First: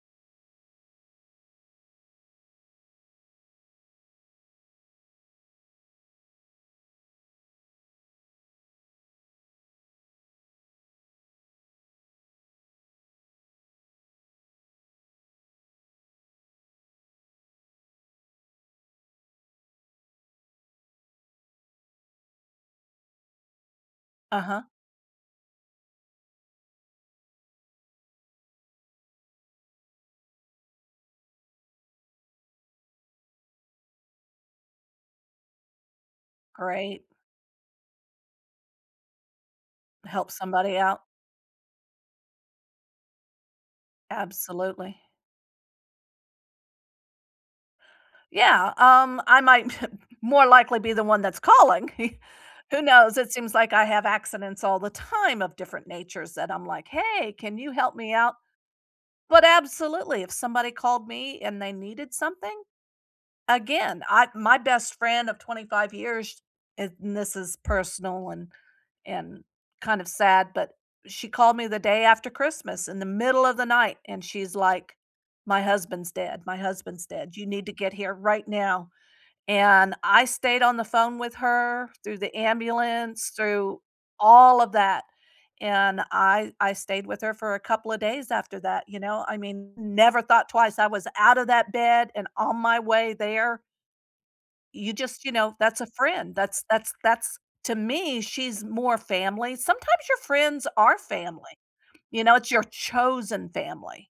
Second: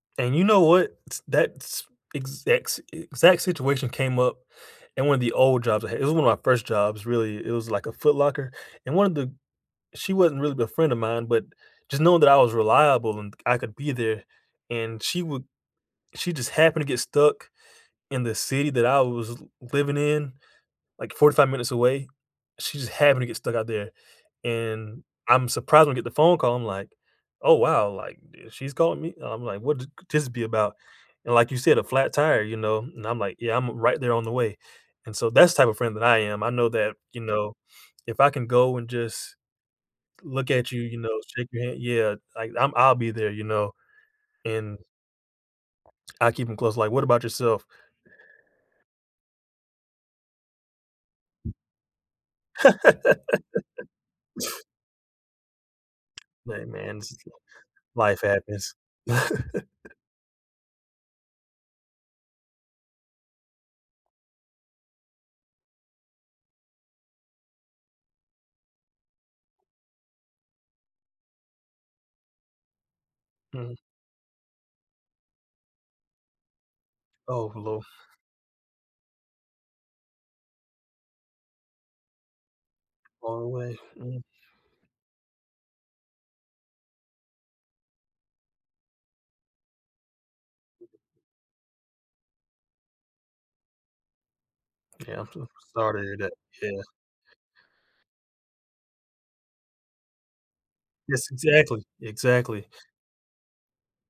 And you know what? It's that's exact s exact situation came up in one of the old jobs I had- It was one of my first jobs, really.- It was, like, a Foot Locker, and one of the She wasn't really a friend of mine, but just knowing that I was reliable and I could be there, and she would She just happened to get stuck in the city that I was l living in, like, 45 minutes away. She just happened to get stuck out there, Uh-huh. and I'm surprised when I get the phone call, I'm like, "Oh, wow." like, uh, "She's calling me?" and I'm like, "What th this be about?" and like you said, a flat tire, you know? And I'm like, "Yeah, I'm r right there on the way," and so that's the type of friend that I am. I know that, Right. you know, if I can go and just Help look at somebody you, you out. know, shake your hand Yeah, like, I'm I'll be there, you know, and Absolutely. I keep 'em close, like What about yourself? Yeah, um, I might more likely be the one that's calling. Who knows, it seems like I have accidents all the time of different natures that I'm My like, man's "Hey, can you help me Life out?" happens. but absolutely, if somebody called me and they needed something, again, I My best friend of 25 years, and This is personal and and kind of sad, but, she called me the day after Christmas in the middle of the Mhm. night and she's like, "My husband's dead. My husband's dead. You Oh, need to hello. get here right now," and I stayed on the phone with her, through the ambulance, All the way, through mm. all of that, and I I stayed with her for a couple of days after that, you know, I mean, never thought twice, I was out of that bed and on my way there. You Yeah, just I'm You so know, that's a sorry to hear that, friend, that's yeah. that's that's to me, she's more family. Sometimes your friends are Yes, family, exactly, you know, it's your exactly. chosen family